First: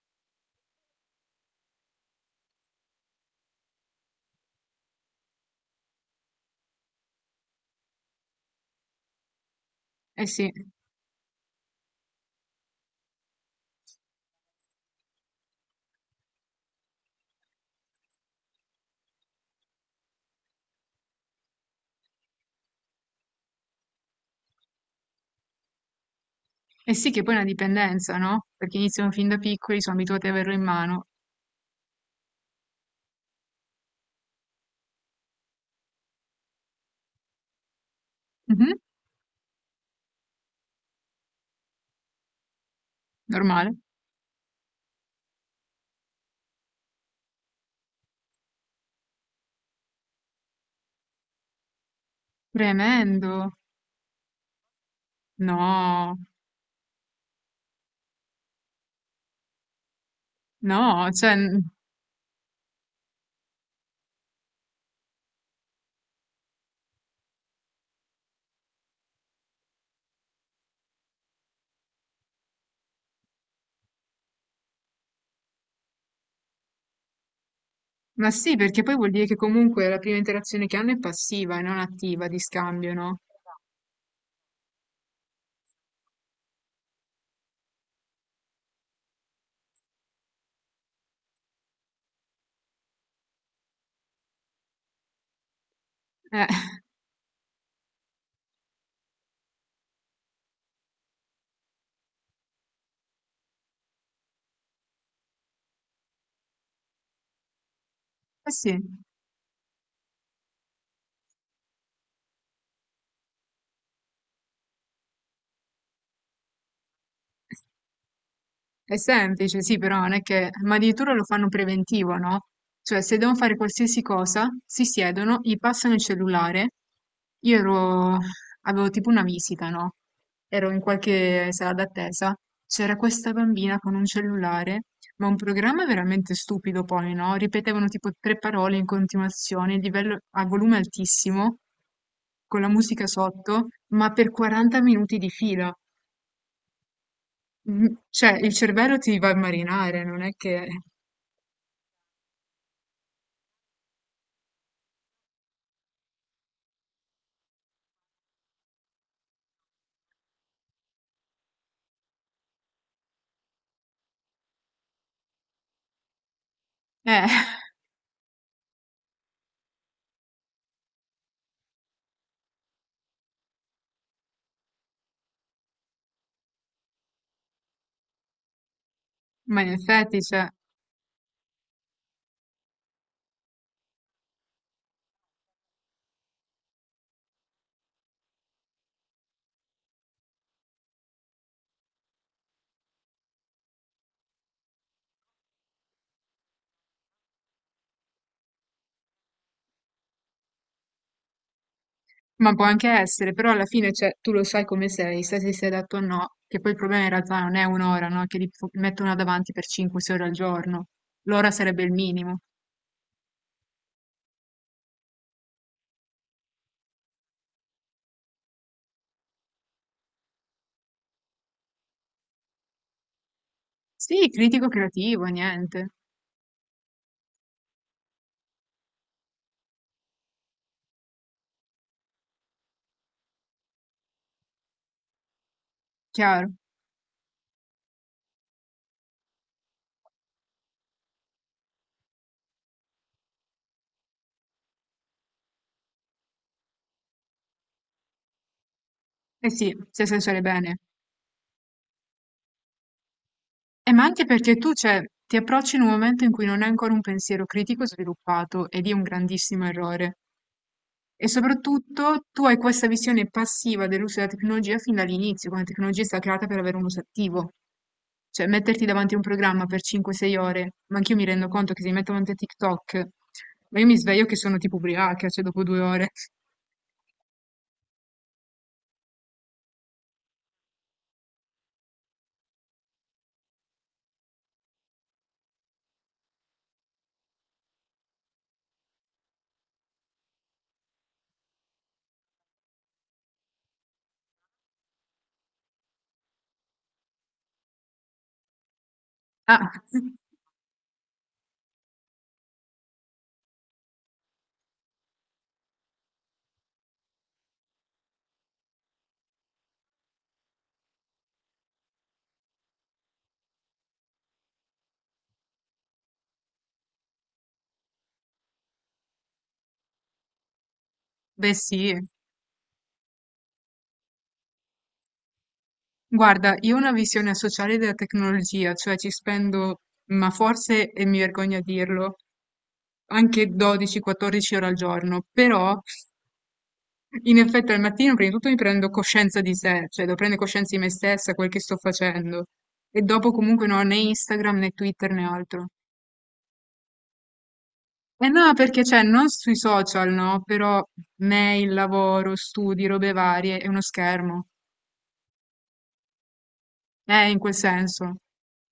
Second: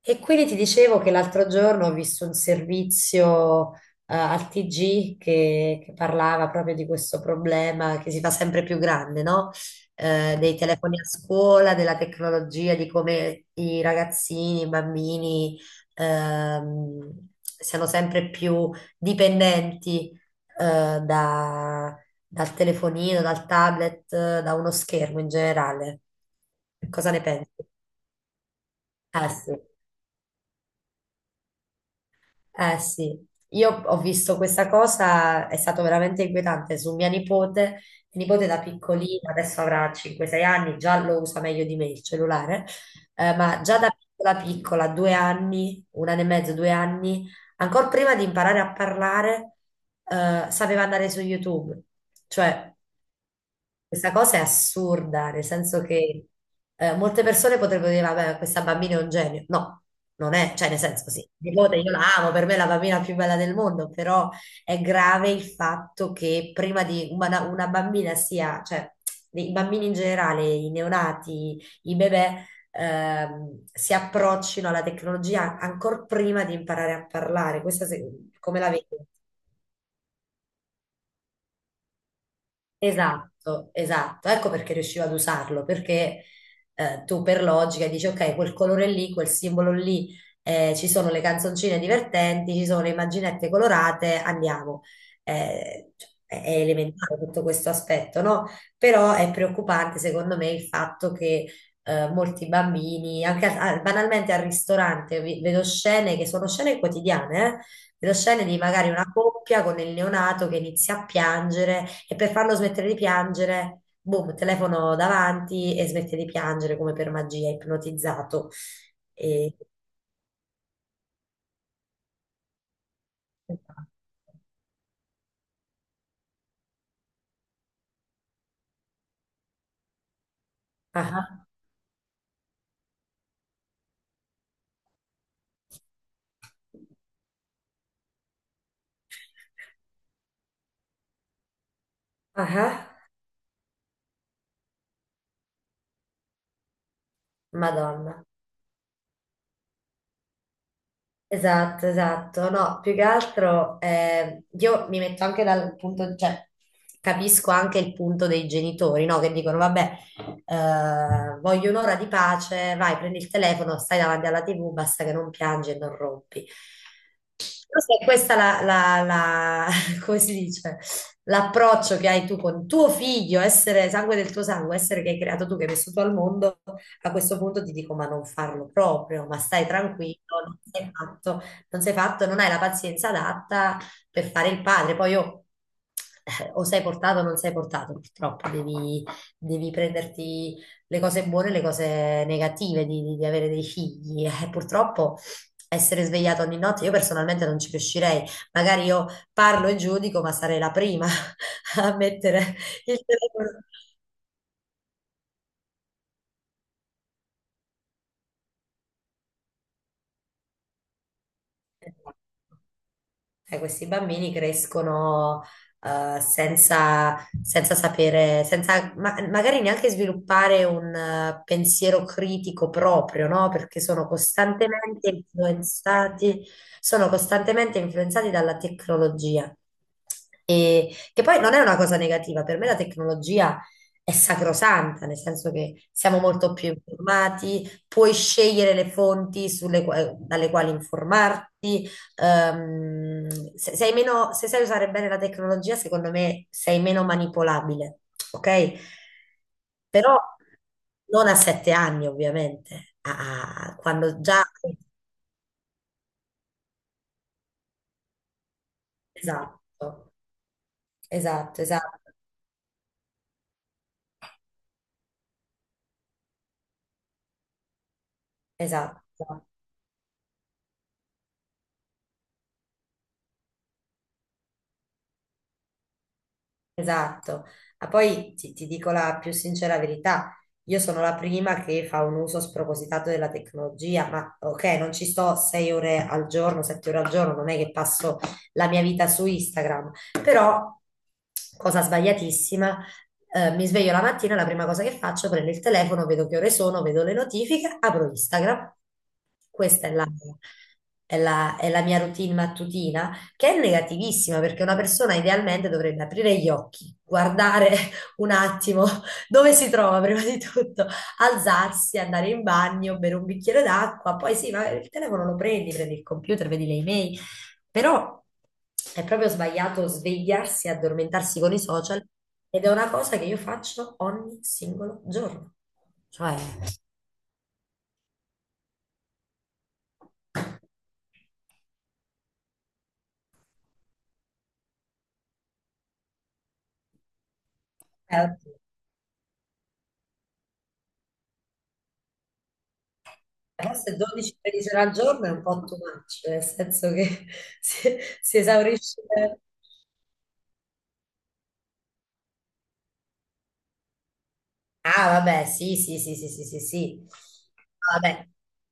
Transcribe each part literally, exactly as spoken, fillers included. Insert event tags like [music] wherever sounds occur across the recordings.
E quindi ti dicevo che l'altro giorno ho visto un servizio eh, al T G che, che parlava proprio di questo problema che si fa sempre più grande, no? Eh Eh, sì, Dei telefoni a scuola, della tecnologia, di come i ragazzini, i bambini ehm, siano sempre più dipendenti eh, da- dal telefonino, dal tablet, eh, da uno schermo in generale. eh Cosa sì ne che poi è una pensi? dipendenza, no? Perché iniziano fin Ah, da sì. piccoli, sono abituati ad averlo in mano. Eh sì, io ho visto questa cosa, è stato veramente inquietante su mia nipote, mia nipote da Mhm, piccolina, adesso avrà cinque sei anni, già lo usa meglio di me il cellulare, eh, ma normale. già da piccola piccola, due anni, un anno e mezzo, due anni, ancora prima di imparare a parlare, eh, sapeva andare su YouTube, cioè Tremendo. questa cosa è assurda, nel senso No, che eh, molte persone potrebbero dire, vabbè, questa bambina è un genio. No, non è, cioè nel senso no, sì, cioè, mia n- nipote io la amo, per me è la bambina più bella del mondo, però è grave il fatto che prima di una, una bambina sia, cioè i bambini in generale, i neonati, i bebè, ehm, si approccino alla tecnologia ancora prima di imparare a parlare. Questa ma se- sì, come la perché vedi? poi vuol dire che comunque la prima interazione che hanno è passiva e non attiva di scambio, no? Esatto, esatto. Ecco perché riuscivo ad usarlo, perché eh, tu per logica dici, ok, quel colore lì, quel simbolo lì, eh, ci sono le canzoncine divertenti, ci sono le immaginette colorate, andiamo. Eh, cioè, è Eh, [laughs] è elementare tutto questo aspetto, no? Però è preoccupante secondo me il fatto che eh, molti bambini, anche a- a- banalmente al ristorante, vi- vedo scene che sono scene quotidiane, eh, Vedo scene eh di sì. magari una coppia con il neonato che inizia a piangere e per farlo smettere di piangere, boom, telefono davanti e smette di piangere come per magia, ipnotizzato. È E... semplice, sì, però non è che... Ma addirittura lo fanno preventivo, no? Cioè, se devono fare qualsiasi cosa, si siedono, gli passano il cellulare. Io ero... avevo tipo una visita, no? Ero in Ah, ah, qualche sala d'attesa. C'era questa bambina con un cellulare, ma un programma veramente stupido poi, no? Ripetevano tipo tre parole in continuazione, il livello a volume altissimo, ah, con la ah, musica ah, sotto, ma per quaranta minuti di fila. Mh, Madonna. cioè il cervello ti va a marinare, non è che Esatto, esatto. No, più che altro eh, io mi metto anche dal punto, cioè capisco anche il punto dei genitori, no? Che dicono, vabbè, eh, voglio un'ora di pace, vai, prendi il telefono, stai davanti alla T V, basta che non piangi e non rompi. eh, [laughs] Forse è questa la, la- la- [laughs] come si dice, l'approccio che hai tu con tuo figlio, essere sangue del tuo sangue, essere che hai creato tu, che hai messo tu al mondo, a questo punto ti dico, ma non farlo proprio, ma ma stai in tranquillo, effetti, cioè non sei fatto, non sei fatto, non hai la pazienza adatta per fare il padre. Poi io, eh, o sei portato o non sei portato, purtroppo devi, devi prenderti le cose buone e le cose negative di, di- di avere dei figli. Eh, purtroppo essere svegliata ogni notte, io personalmente non ci riuscirei. Magari io parlo e giudico, ma sarei la prima [laughs] a mettere ma può anche il essere, però telefono. alla fine, cioè, tu lo sai come sei, sai se sei adatto o no, che poi il problema in realtà non è un'ora ora, no, che li f mettono davanti per cinque, sei ore al giorno. L'ora sarebbe il minimo. Cioè, questi bambini crescono eh, senza, senza sapere, senza ma- magari neanche sviluppare un eh, pensiero critico proprio, no? Perché sono Sì, critico costantemente creativo, niente, influenzati, sono costantemente influenzati dalla tecnologia. E, che poi non è una cosa negativa, per me la tecnologia è sacrosanta, nel senso che siamo chiaro. molto più informati, puoi scegliere le fonti sulle qua- dalle quali informarti ehm, se, sei meno, se sai usare bene la tecnologia, secondo me sei meno manipolabile, ok? Eh sì, se Però sai usare bene. non a sette anni, ovviamente, a- a- Eh, ma quando anche già. perché tu, cioè, ti approcci in un momento in cui non hai ancora un pensiero critico sviluppato ed è un Esatto, grandissimo errore. E esatto, esatto, soprattutto tu hai questa visione passiva dell'uso della tecnologia fin dall'inizio, quando la tecnologia è stata creata per avere un uso attivo. Cioè, metterti davanti a un esatto. programma per cinque o sei ore, ma anch'io mi rendo conto che se mi metto davanti a TikTok, ma io mi sveglio che sono tipo ubriaca, cioè dopo due ore. Esatto, ma poi ti, ti dico la più sincera verità, io sono la prima che fa un uso spropositato della tecnologia, ma ok, non ci sto sei ore al giorno, sette ore al giorno, non è che passo la mia vita su Instagram, però, cosa sbagliatissima, eh, mi sveglio la mattina, la prima cosa che faccio, prendo il telefono, vedo che ore sono, vedo le notifiche, apro Instagram. Ah, [laughs] Questa è la, è la- è la mia routine mattutina che è negativissima perché una persona idealmente dovrebbe aprire gli occhi, guardare [laughs] un attimo dove si trova prima di tutto, alzarsi, andare in bagno, bere un bicchiere d'acqua, poi sì, ma il telefono lo prendi, prendi il computer, vedi le email, però è proprio sbagliato svegliarsi e addormentarsi con beh i sì. social ed è una cosa che io faccio ogni singolo giorno. Cioè, Guarda, io ho una visione sociale della tecnologia, cioè ci spendo, ma forse, e mi vergogno a dirlo, anche dodici quattordici ore al giorno, però in effetti al mattino è prima di tutto mi prendo coscienza di sé, cioè devo prendere coscienza di me stessa, quel che sto facendo. E dopo comunque non ho né forse dodici Instagram tredici né ore al Twitter né giorno è un po' altro. too much, nel senso che [laughs] si, E si no, perché cioè, esaurisce. non sui social, no, però mail, lavoro, studi, robe varie, è uno schermo. Ah, vabbè, sì, sì, sì, sì, sì, sì, sì. Eh, in quel Ah, senso. vabbè,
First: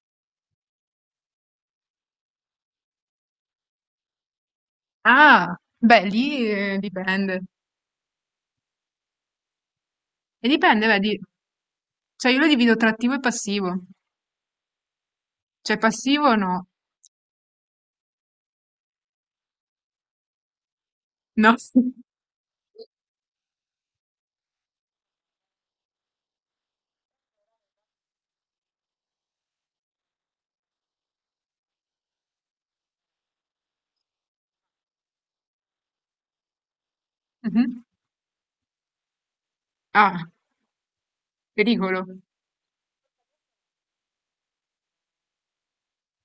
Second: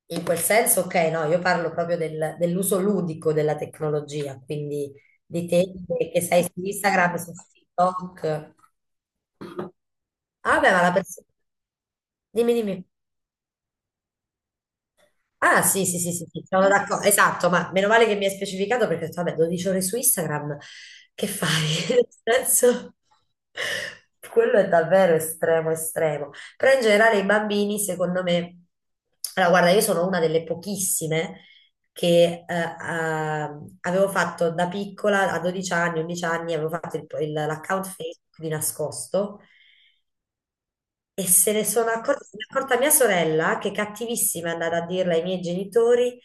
in quel senso, ok, no, io parlo proprio del- dell'uso ludico della tecnologia, quindi di Ah, te beh, che che sei lì su eh, Instagram, su dipende. TikTok. E Ah, vabbè, ma dipende, la vedi, persona. cioè io lo Dimmi, divido dimmi. tra attivo e passivo. Ah, Cioè sì, sì, sì, sì, passivo sì, no. sono d'accordo, esatto, ma meno male che mi hai specificato perché ho detto, vabbè, dodici ore su Instagram, che fai? No. [laughs] [laughs] Nel senso, quello è davvero estremo, estremo. Però in generale i bambini, secondo me, allora guarda, io sono una delle pochissime che eh, ah, avevo fatto da piccola, a dodici anni, undici anni, avevo fatto il- il- Mhm. l'account Facebook di nascosto Ah, e se ne sono pericolo. accorta, se ne è accorta mia sorella, che cattivissima è andata a dirla ai miei genitori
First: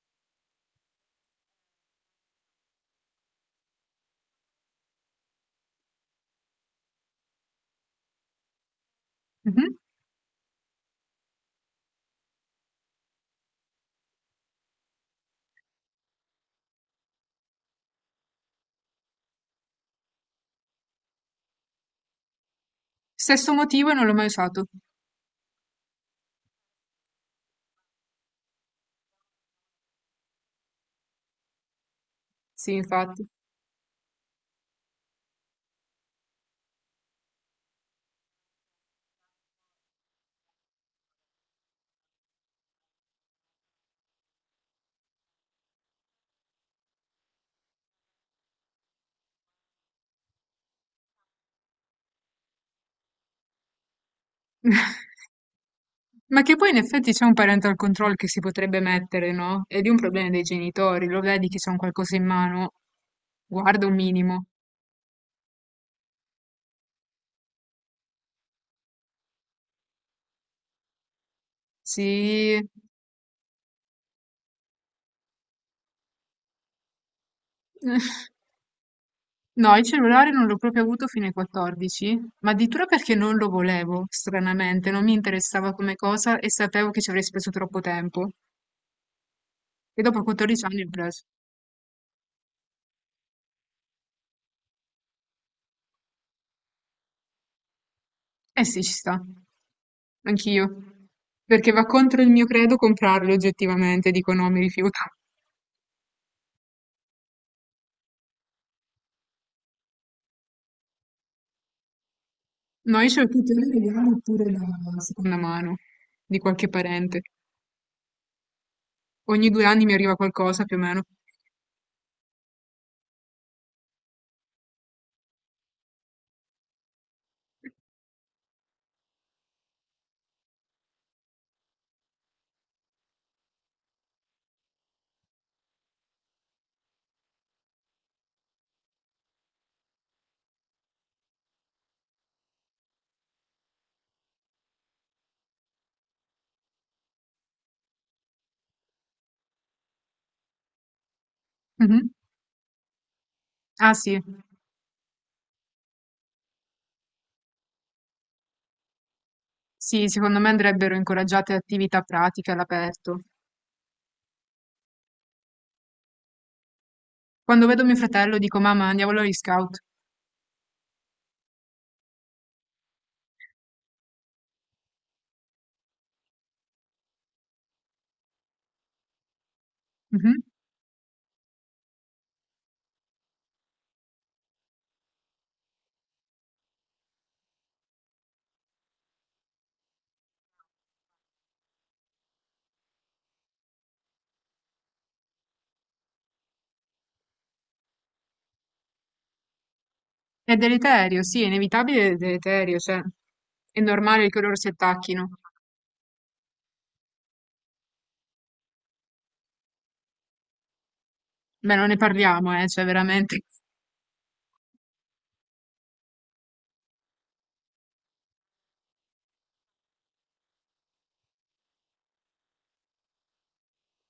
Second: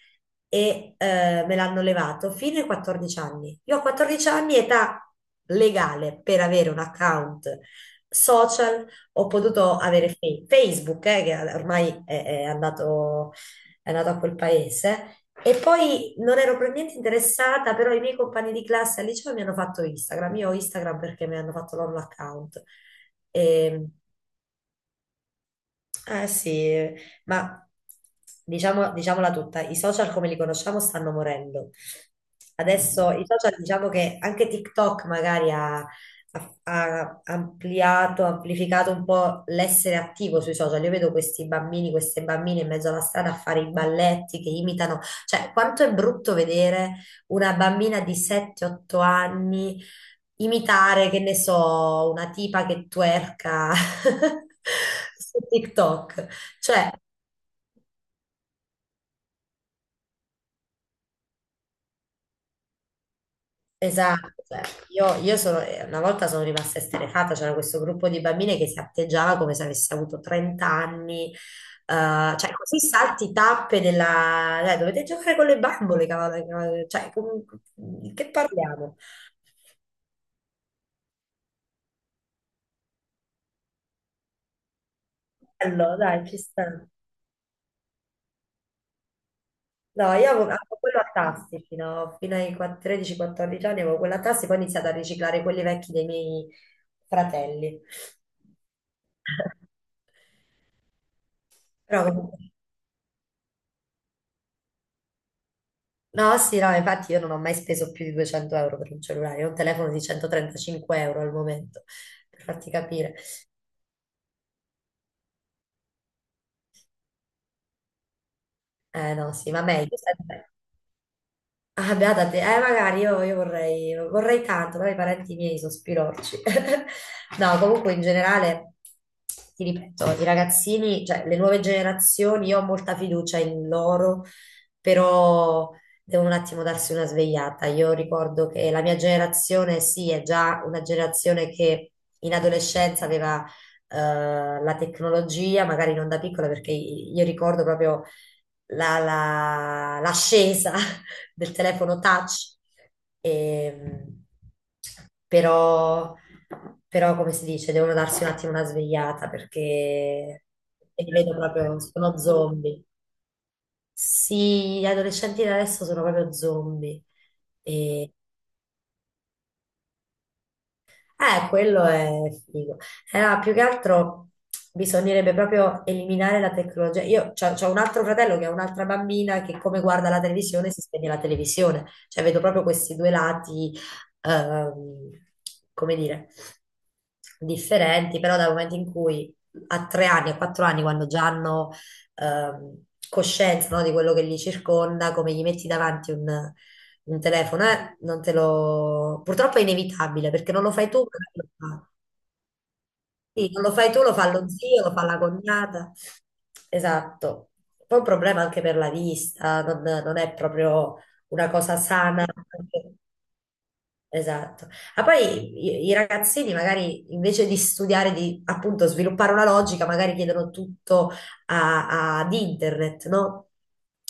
e eh, me l'hanno levato fino ai quattordici anni. Io a quattordici anni, età legale per avere un account social, ho potuto Mhm. avere fe- Facebook, eh, che ormai è, è andato, è andato a quel paese. E poi non ero per niente interessata, però i miei compagni di classe al liceo mi hanno fatto Instagram. Io ho Instagram perché mi hanno fatto loro l'account. Stesso motivo Ehm, e non l'ho mai usato. eh sì, ma diciamo, diciamola tutta, i social come li conosciamo stanno morendo. Sì, Adesso i infatti. social diciamo che anche TikTok magari ha, ha- ha ampliato, amplificato un po' l'essere attivo sui social. Io vedo questi bambini, queste bambine in mezzo alla strada a fare i balletti che imitano. Cioè, quanto è brutto vedere una bambina di sette otto anni imitare, che ne so, una tipa che twerka [laughs] [laughs] su TikTok. Ma che poi in Cioè, effetti c'è un parental control che si potrebbe mettere, no? Ed è di un problema dei genitori, lo vedi che c'è un qualcosa in mano, guarda un esatto, minimo. cioè, io, io sono, eh, una volta sono rimasta esterrefatta, c'era questo gruppo di bambine che si atteggiava come se avesse avuto trenta anni, eh, cioè Sì. così salti tappe della. Dai, dovete giocare con le bambole, cavolo, cavolo, cioè, com- che [laughs] parliamo? No, il cellulare non l'ho proprio avuto fino ai quattordici, ma addirittura perché non lo volevo, stranamente, non mi interessava come Allora, dai, cosa ci e sta. sapevo che ci avrei speso troppo tempo. E No, dopo io avevo, quattordici avevo anni l'ho quello a preso. tassi fino, fino ai tredici o quattordici anni, avevo quello a tassi, poi ho iniziato a riciclare quelli vecchi dei miei fratelli. Eh sì, ci sta. Anch'io. Perché va Però contro il mio comunque, credo comprarli oggettivamente, dico no, mi rifiuto. no, sì, no, infatti io non ho mai speso più di duecento euro per un cellulare, ho un telefono di centotrentacinque euro al momento, per farti No, io capire. ce l'ho tutti alla seconda mano, di qualche parente. Eh no, Ogni sì, ma due anni mi meglio. arriva qualcosa, più o meno. Ah, beata te. Eh, magari io, io vorrei, vorrei tanto, però i parenti miei sospirorci. [laughs] No, comunque in generale, ti ripeto, i ragazzini, cioè le nuove generazioni, io ho molta fiducia in loro, però devono un attimo darsi una svegliata. Io ricordo che la mia generazione, sì, è già una generazione che in adolescenza aveva eh, la tecnologia, magari non da piccola, perché io ricordo proprio la, la- l'ascesa [laughs] del telefono Mhm. touch, Ah e, sì, però, però come si dice, devono darsi un attimo una svegliata sì, secondo perché me andrebbero li vedo incoraggiate proprio, attività sono pratiche zombie. all'aperto. Sì, gli adolescenti di adesso sono proprio zombie. Quando vedo mio E fratello dico, mamma, andiamo agli scout. Eh, quello è figo. Eh, no, più che altro bisognerebbe proprio eliminare la tecnologia. Io ho un altro fratello che ha un'altra bambina che come guarda la Mhm. televisione si spegne la televisione. Cioè vedo proprio questi due lati, ehm, come dire, differenti, però dal momento in cui a tre anni, a quattro anni, quando già hanno ehm, coscienza, no, di quello che li circonda, come gli metti davanti un... un telefono, eh, non te lo. Purtroppo è inevitabile perché È non lo fai tu, ma deleterio, sì, è lo fa. inevitabile ed è deleterio, cioè, Sì, non lo è fai tu, lo normale fa che lo loro si zio, lo fa la attacchino. cognata. Esatto. Poi è un problema anche per la vista, non, non è proprio una Beh, cosa non ne sana. parliamo, eh, cioè, anche- veramente. Esatto. Ma poi i, i ragazzini magari invece di studiare, di appunto sviluppare una logica, magari chiedono tutto a- ad internet, no?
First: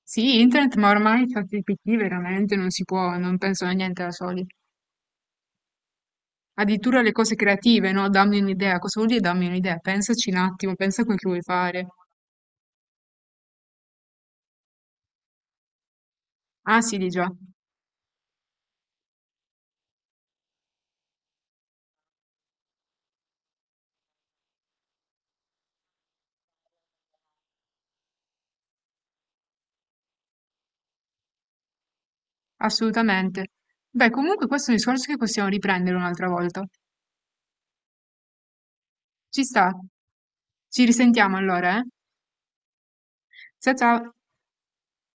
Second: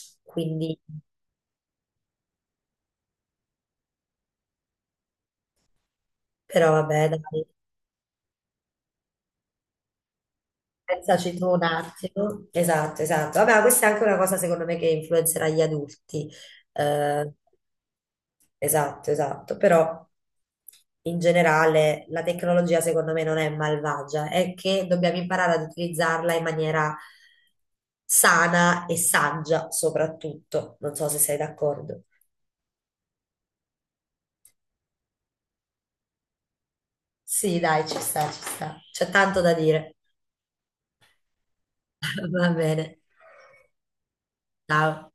Sì, internet, Quindi, ma ormai ChatGPT veramente non si può, non penso a niente da soli. però Addirittura vabbè, le cose dai, creative, no? Dammi un'idea. Cosa vuol dire dammi un'idea? Pensaci un attimo, pensa a quel che pensaci vuoi tu un fare. attimo. Esatto, esatto. Vabbè, ma questa è anche una cosa secondo me che influenzerà gli adulti. Ah, sì, di già, Eh, Esatto, esatto, però in generale la tecnologia secondo me non è malvagia, è che dobbiamo imparare ad utilizzarla in maniera sana e saggia soprattutto. Non so se sei d'accordo. assolutamente. Beh, comunque questo è un discorso che possiamo riprendere un'altra volta. Sì, dai, ci sta, ci sta. C'è tanto Ci da sta. dire. Ci risentiamo allora, eh? [laughs] Va bene. Ciao ciao. Ciao.